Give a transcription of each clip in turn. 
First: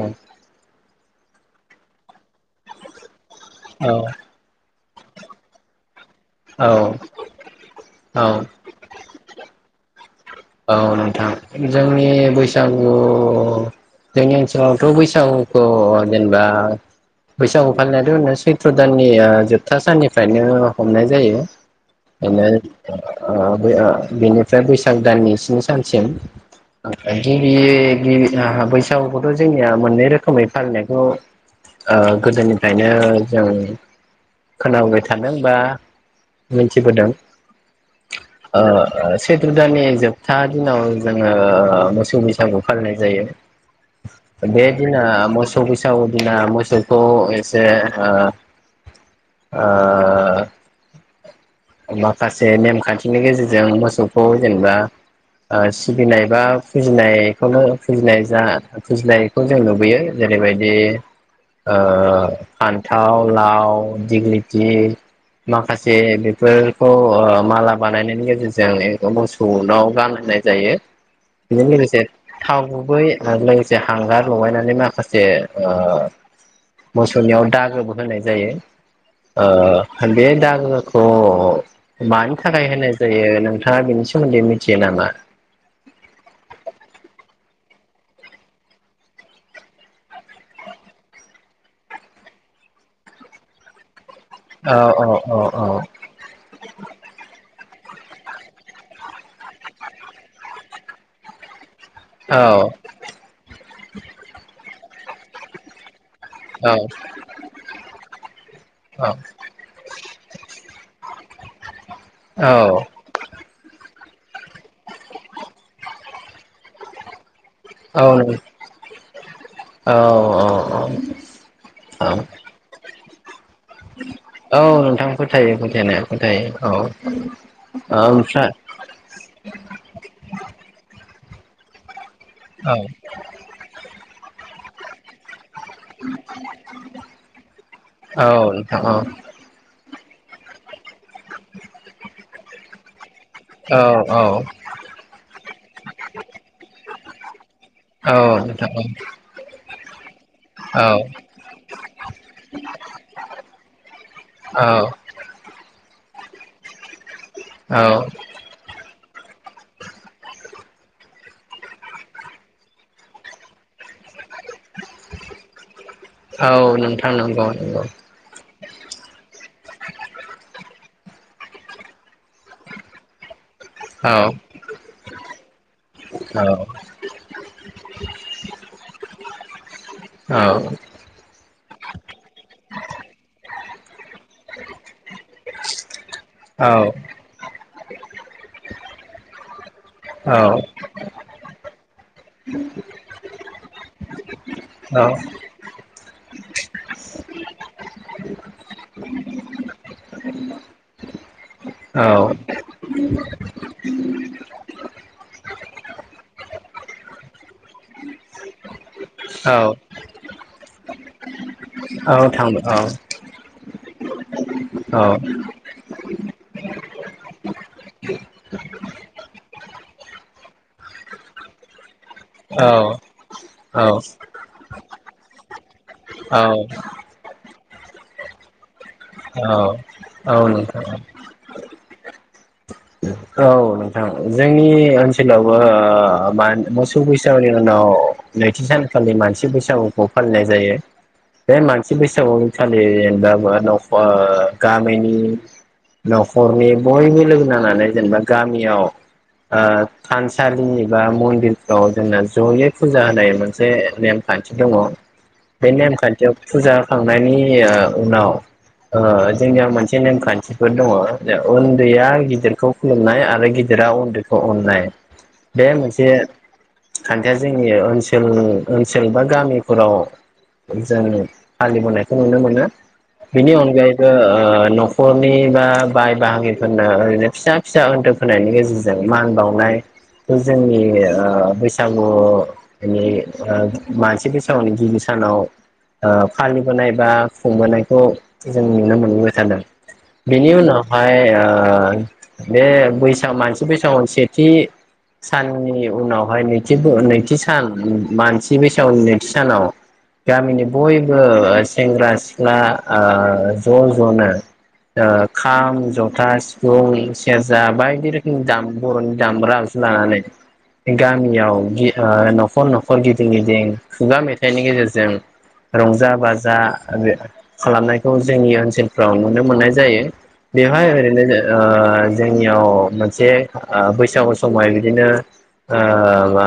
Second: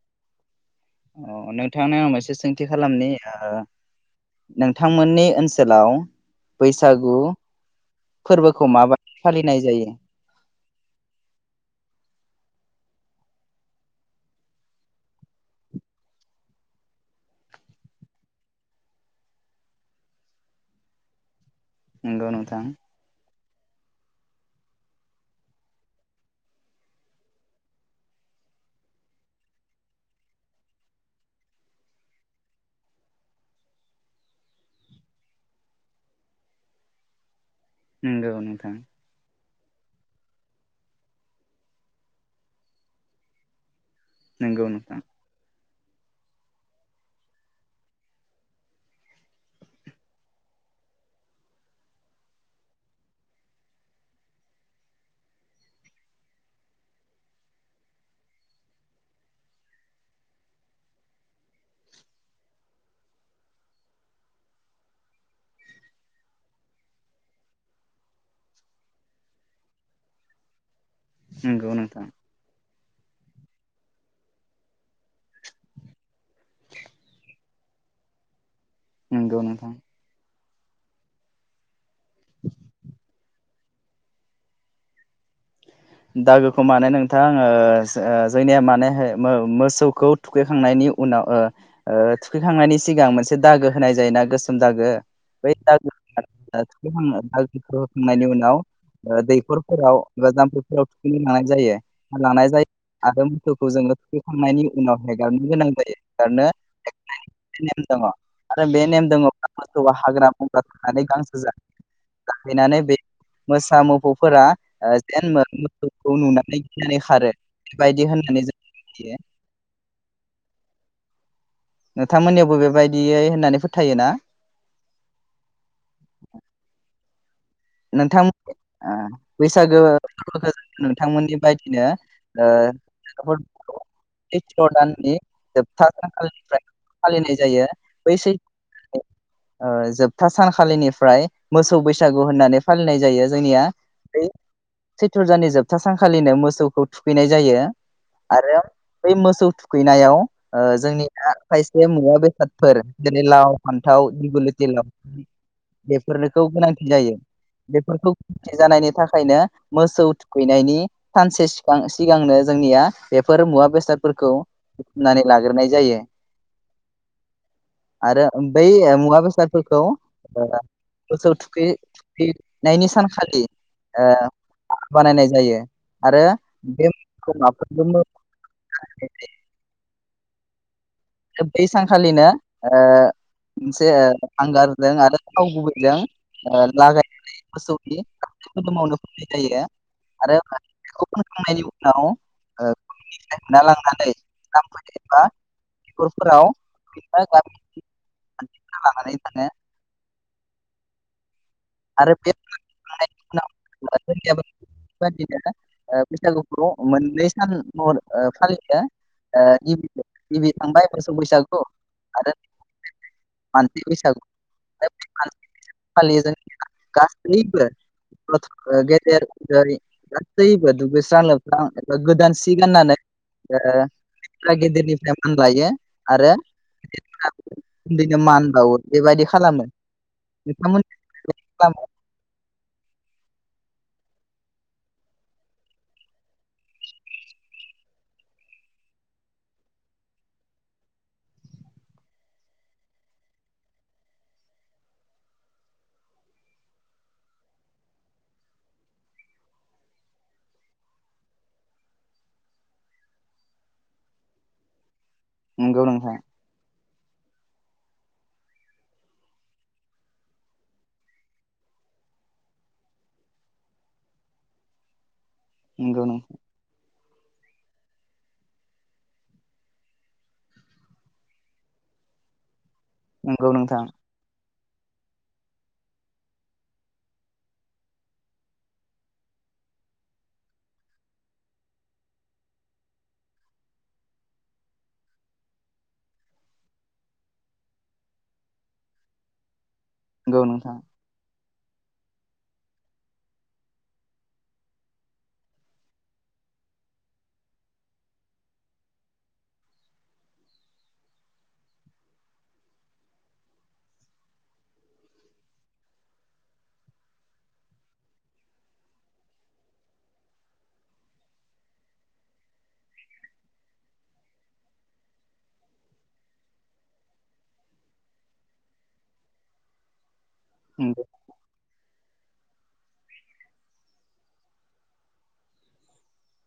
औ। अ नोंथांनि आं मोनसे सोंथि खालामनि ओ औ नों बिथांमोननि ओनसोलाव औ बैसागु औ फोरबोखौ माबायदि फालिनाय जायो? औ नोंथां जोंनि बैसागु जोंनि ओनसोलावथ' बैसागुखौ जेनेबा बैसागु फालिनायाथ' चैत्र दाननि जोबथा साननिफ्रायनो हमनाय जायो। [unintelligible] ओ नंगौ नोंथां बे ओ बेनिफ्राय बैसाग दाननि स्नि सानसिम गिबि गिबि बैसागुखौथ' जोंनिया मोननै रोखोमै फालिनायखौ गोदोनिफ्रायनो जों खोनाबाय थादों बा मिथिबोदों। नंगौ नोंथां। चैत्र दाननि जोबथा दिनाव जोङो मोसौ बैसागु फालिनाय जायो। नंगौ बे नोंथां दिना मोसौ बैसागु दिना मोसौखौ एसे ओ ओ माखासे नेमखान्थिनि गेजेरजों मोसौखौ जेनेबा ओ सिबिनाय बा फुजिनायखौनो फुजिनाय जा फुजिनायखौ जों नुबोयो जेरैबायदि ओ फान्थाव, लाव, दिग्लिथि माखासे बेफोरखौ ओ माला बानायनायनि गेजेरजों मोसौनाव बानायनाय जायो बेजों नंगौ लोगोसे नोंथां थाव गुबै आरो लोगोसे हांगार लगायनानै माखासे ओ मोसौनियाव दागोबो होनाय जायो। नंगौ ओ नोंथां बे दा खौ मानि थाखाय होनाय जायो नोंथाङा बेनि सोमोन्दै मिथियो नामा? दागोखौ माने नोंथां ओ जोंनिया माने मा ओ मोसौखौ थुखैखांनायनि उनाव थुखैखांनायनि सिगां मोनसे दागो होनाय जायो ना गोसोम औ दागो औ औ ब [unintelligible] होखांनायनि उनाव दैखरफोराव एबा जाम्फैफोर आव थुखैनो लांनाय जायो औ लांनाय जायो आरो मोसौखौ जोङो थुखैखांनायनि उनाव हेंगारनो गोनां जायो। औ [unintelligible] बे नेम दङो हाग्रा बंग्रा थांनानै गांसो [unintelligible] औ जाहैनानै बे मोसा मुफौ मोसौखौ नुनानै गिनानै खारो मोसौखौ नुनानै गिनानै खारो औ बायदि नों होननानै जों मिथियो। औ औ औ। औ नोंथांमोननियावबो बेबायदि यै होननानै फोथायोना औ। नोंथां फोथायो फोथायनाया फोथायो औ। ओमफ्राय नोंथांमोन ओ बैसागो [unintelligible] नोंथांमोननि बायदिनो ओ औ [unintelligible] सैथ्र दान्नि जोबथानिफ्राय फालिनाय जायो बै औ नोंथां औ सैथ्र जोब था सानखालिनिफ्राय मोसौ बैसागु होननानै फालिनाय जायो। जोंनिया औ औ बे सैथ्र' दाननि जोबथा सानखालिनो मोसौखौ थुखैनाय जायो‌। औ आरो नोंथां बै मोसौ थु खैनायाव औ जोंनिया खायसे मुवा बेसादफोर जेरै लाव फान्थाव दिग औ लथि लावथि, बेफोरखौ गोनांथि जायो। औ बेफोरखौ [unintelligible] जानायनि थाखायनो- मोसौ थुखैनायनि सानसे सिगांनो जोंनिया बेफोर मुवा बेसाद फोरखौ बुुथुमनानै लाग्रोनाय जायो औ नोंथां नंगौ नंगौ आरो बै मुवा बेसादफोरखौ ओ मोसौ थुखै नायनि सानखालि ओ औ बानायनाय जायो आरो औ बे [inaudible] औ। बै सानखालिनो ओ मोनसे हांगारजों आरो थाव गुबैजों लागायनानै मोसौ [unintelligible] औ आरो [inaudible] उनाव ओ [inaudible] लांनानै जामफै एबा खरफोराव [inaudible] लानानै थाङो औ। बेफोरबादिनो बैसागुखौ मोननै सान महर फालियो। ओ गिबि थांबाय मोसौ बैसा औ थांबाय औ। मानसि बैसागु बे औ। फालियो जों गासैबो गेदेर उन्दै गासैबो दुगैस्रां लोबस्रां गोदान सि गाननानै ओ [unintelligible] थेमफान बायो। आरो उन्दैनो मान बावो। बेबायदि खालामो औ औ नोंथां। नोंथांमोन खालामो औ नोंथां जोंनि ओनसोलावबो मा मोसौ बैसागुनि उनाव नैथि सानखालि मानसि बैसागुखौ फालिनाय जायो बे मानसि बैसागुनि फालि दामादं गामिनि न'खरनि बयबो लोगो नांनानै जेनेबा गामियाव ओ थानसालिनि बा मन्दिरफ्राव जोंना जयै फुजा होनाय मोनसे नेमखान्थि दङ। बे नंगौ नोंथां नेमखान्थियाव फुजा खा थांनायनि उनाव ओ जोंनियाव मोनसे नेमखान्थिफोर दङ उन्दैया गिदिरखौ खुलुमनाय आरो गिदिरा उन्दैखौ अननाय। बे नंगौ मोनसे नों खान्थिया जोंनि ओनसोल ओनसोल बा गामिफोराव जों फालिबोनायखौ नुनो मोनो। नंगौ बिनि नोंथां अनगायैबो आ न'खरनि बा बाय बाहागिफोरनो ओरैनो फिसा फिसा ओनथोब होनायनि गेजेरजों मान बावनायखौ जोंनि बैसागु जोंनि मानसि बैसागुनि गिबि सानाव फालिबोनाय बा खुंबोनायखौ जों नुनो मोनबाय थादों। नंगौ बिनि नोंथां उनावहाय आ बे बैसाग मासनि बैसागु सेथि साननि उनावहाय नैथि नैथि सान मानसि बैसागनि नैथि सानाव गामिनि बयबो सेंग्रा सिख्ला ओ ज' ज'नो ओ खाम जथा सिफुं सु सेरजा बायदि रोखोमनि दाम बर'नि दामग्रा आगजु लानानै गामियाव गि-न'खर न'खर गिदिं गिदिं खुगा मेथाइनि गेजेरजों रंजा बाजा खालामनायखौ जोंनि ओनसोलफ्राव नुनो मोननाय जायो। बेेहाय नंगौ ओरैनो जो ओ जोंनियाव ओ मोनसे बैसागु समावहाय बिदिनो मा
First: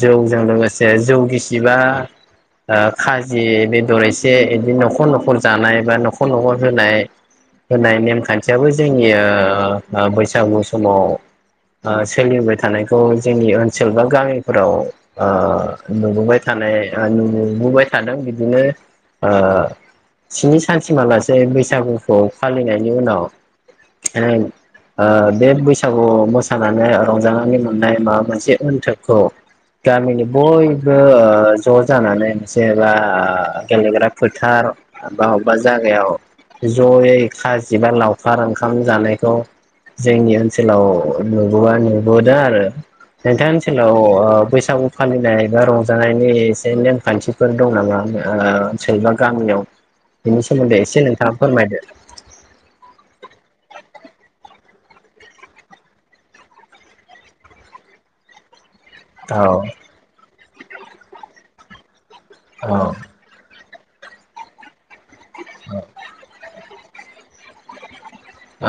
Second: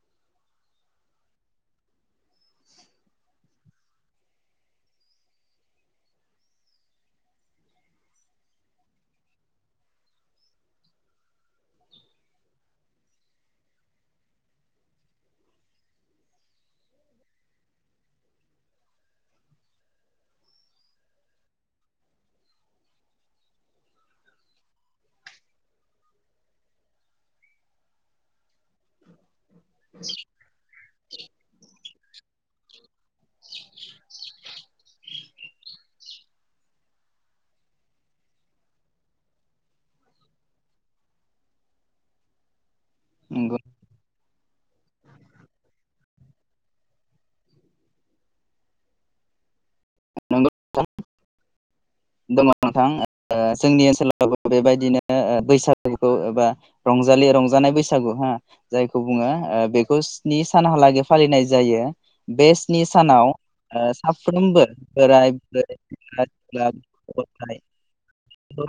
जौजों लोगोसे जौ गिसिबा खाजि बेदर एसे बिदिनो न'खर न'खर जानाय बा न'खर न'खर होनाय होनाय नेमखान्थियाबो जोंनि ओ ओ बैसागु समाव सोलिबोबाय थानायखौ जोंनि ओनसोल बा गामिफोराव ओ नुबोबाय थानाय नुबोबाय थादों बिदिनो ओ स्नि सानसिमालासे बैसागुखौ फालिनायनि उनाव ओ बे बैसागु मोसानानै रंजानानै मोननाय माबा मोनसे ओनथोबखौ गामिनि बयबो ओ ज' जानानै मोनसेबा गेलेग्रा फोथार बा अबेबा जागायाव जयै खाजि बा लावखार ओंखाम जानायखौ जोंनि ओनसोलाव नुबोबा नुबोदों आरो नोंथांनि नंगौ ओनसोलाव बैसागु फालिनाय बा रंजानायनि एसे नेमखान्थिफोर दं नामा ओनसोल बा गामियाव बेनि नंगौ सोमोन्दै एसे नोंथाङा फोरमायदो। दङ नोंथां ओ जोंनि ओनसोलावबो बेबायदिनो बैसागुखौ एबा रंजालि रंजानाय बैसागु हो जायखौ बुङो औ आ बेखौ नि सानहालागै फालिनाय जायो। बे औ स्नि सानाव ओ साफ्रोमबो बोराय बुरै सेंग्रा सिख्ला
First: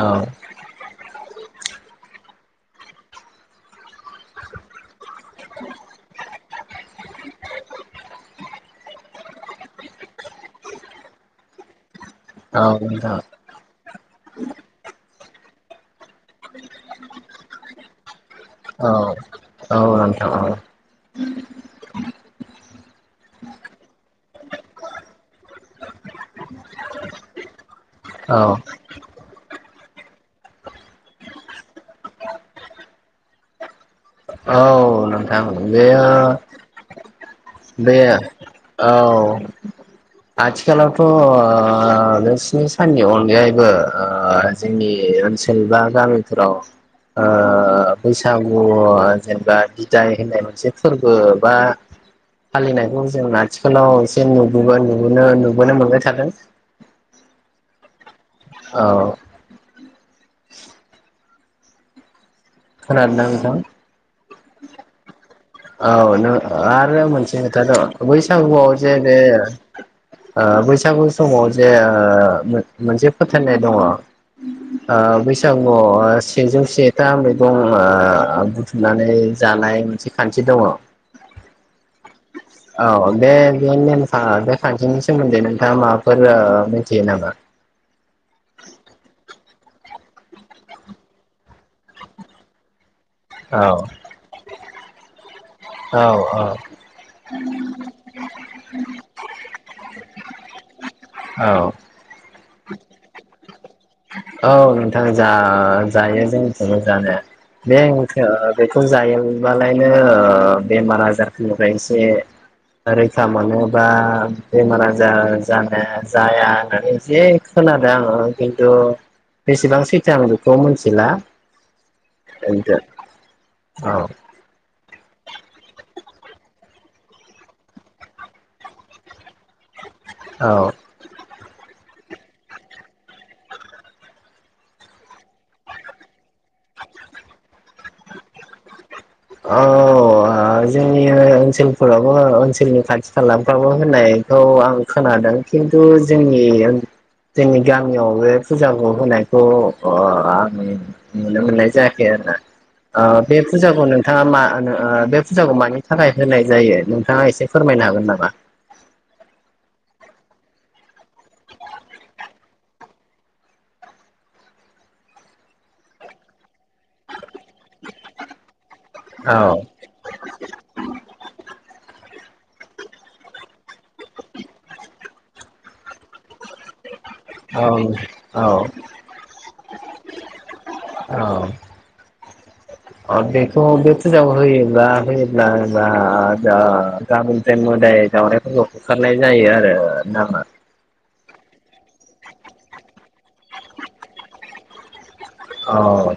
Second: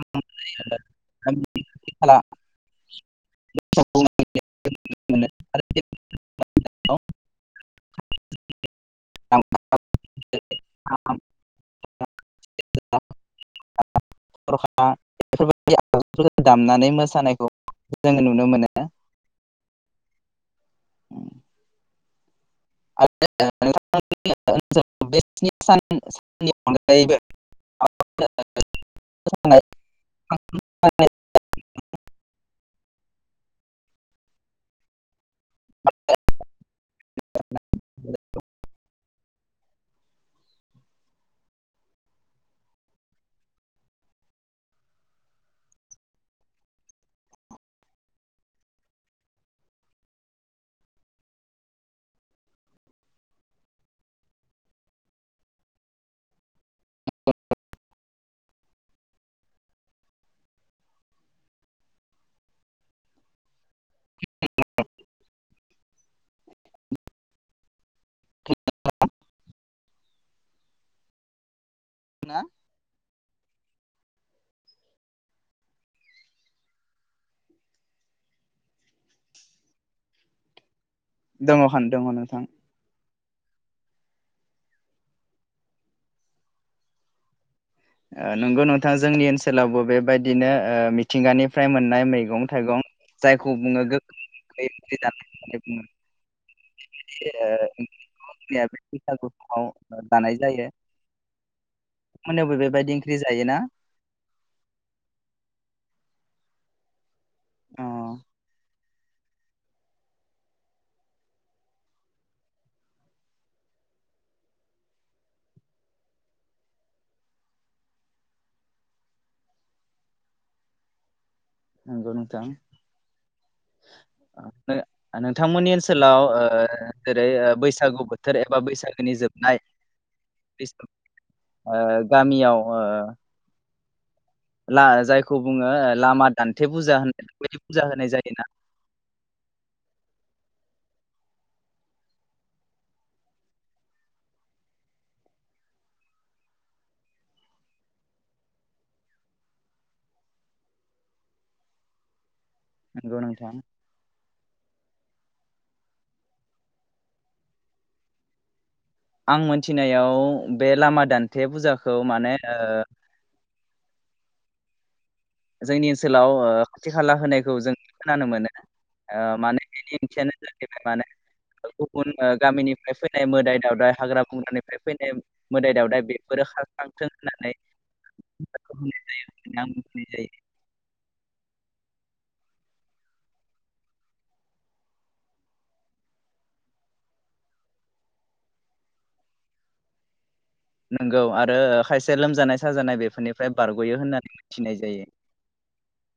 औ [unintelligible] [unintelligible] [unintelligible] [unintelligible] [unintelligible] औ [unintelligible] बै आगजुफोरखौ दामनानै मोसानायखौ जोङो नु औ औ औ उम [unintelligible] [unintelligible] स्नि साननि औ अनगायैबो [unintelligible] [unintelligible] [unintelligible] औ नोंथां बेयो बेयो औ आथिखालावथ' नों स्नि साननि अनगायैबो ओ जोंनि ओनसोल बा गामिफोराव ओ बैसागु अ जेनेबा बिदाय होननाय मोनसे फोरबो बा फालिनायखौ जों आथिखालाव एसे नुबोनो नुबोनो मोनबाय थादों। औ खोनादों ना नोंथां। औ नों आरो मोनसे खोथा दं बैसागुआव जे बे- ओ बैसागु समाव बेयो मोनसे फोथायनाय दङ ओ बैसागुयाव सेजौ सेथा मैगं ओ बुथुमनानै जानाय मोनसे खान्थि दङ दङ [unintelligible] नोंथां औ बे बे नेमखा बे खान्थिनि सोमोन्दै नोंथाङा माबाफोर ओ मिथियो नामा। नंगौ नोंथां जोंनि ओनसोलावबो बेबायदिनो ओ मिथिंगानिफ्राय मोननाय मैगं थाइगं जायखौ औ बुङो गो औ औ [unintelligible] बैसागु समाव दानाय जायो [unintelligible] औ मोनायावबो बेबायद जायोना औ नोंथां जा जायो जोंनिथिंबो जानाया। अ [unintelligible] जायोबालायनो ओ बेमार आजारफोरनिफ्राय एसे रैखा मोनोबा बेमार आजार जानाया जाया होननानै जे खोनादों आङो खिन्थु बेसेबां सैथो आं बेखौ मिथिला। नोंगौ नोंथां औ नोंथांमोननि ओनसोलाव ओ जेरै बैसागु बोथोर एबा बैसागोनि जोबनाय औ बैसाग- ओ गामियाव ओ ला जायखौ बुंङो लामा दान्थे फुजा होनाय बेबायदि फुजा होनाय जायोना अ ओ जोंनि ओनसोलफोरावबो ओनसोलनि खाथि खालाफ्रावबो होनायखौ आं खोनादों खिन्थु जोंनि ओन जोंनि गामियाव बे फुजाखौ होनायखौ ओ आं नुनो मोननाय जायाखै आरोना आ नंगौ बे नोंथां फुजाखौनो [unintelligible] बे फुजाखौ मानि थाखाय होनाय जायो नोंथांङा एसे फोरमायनो हागोन नामा आं मोनथिनायाव बे लामा दान्थे फुजाखौ माने ओ जोंनि ओनसोलाव खाथि खाला होनाय खौ जों खोनानो मोनो ओ औ माने बेनि ओंथियानो जाहैबाय माने गुबुन ओ गामिनिफ्राय फैनाय मोदाय दावदाय हाग्रा बंग्रानिफ्राय फैनाय मोदाय दावदाय बेफोरो खारस्रांथों होननानै औ औ फुजाखौ होनाय जायो [inaudible] होनाय जायो। औ अ बेखौ बे फुजाखौ होयोब्ला होयोब्ला दा गाबोननिफ्राय मोदाय दावरायफोरखौ होखारनाय जायो आरो नामा नोंगौ आरो ओ खायसे लोमजानाय साजानाय बेफोरनिफ्राय बारग'यो होननानै मिथिनाय जायो। औ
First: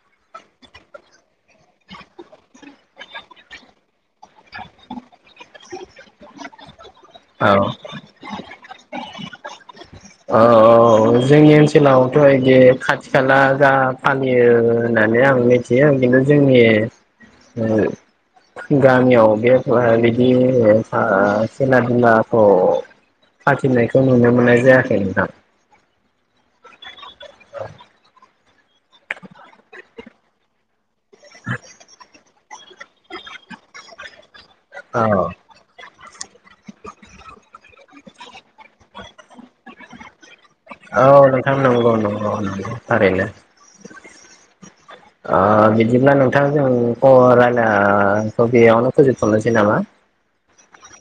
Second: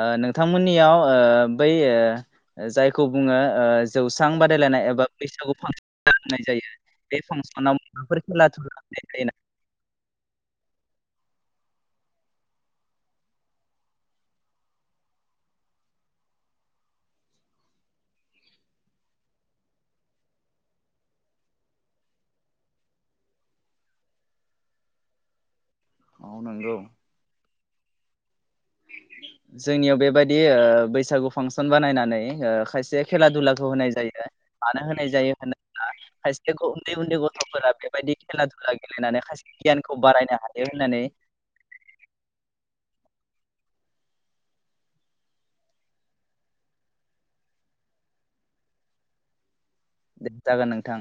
ओ नोंथांमोननियाव ओ बै ओ जायखौ बुंङो ओ जौस्रां बादायलायनाय एबा बैसागु फांसन [unintelligible] जायो। बे औ फांसनाव माबाफोर खेलाधुला होनाय जायो नामा? औ [unintelligible] जोंनि ओनसोलावथ' इदि खाथि खाला जा फालियो होननानै आं मिथियो खिन्थु जोंनि ओ गामियाव बे बिदि ओ खेला दुलाखौ फाथिनायखौ नुनो मोननाय जाया खै नोंथां। अ नंगौ। जोंनियाव बेबायदि ओ बैस बैसागु फांसन बानायनानै ओ खायसे खेला दुलाखौ होनाय जायो। मानो औ होनाय जायो होनोब्ला खायसेखौ उन्दै उन्दै गथ'फोरा बे बायदि खेला दुला गेलेनानै खायसे गियान खौ बारायनो हाय औ नोंथां नंगौ नंगौ नंगौ थारैनो। ओ बिदिब्ला नोंथां जों ख रायलाना खौ बेयावनो फोजोबथ'नोसै नामा? दे जागोन नोंथां।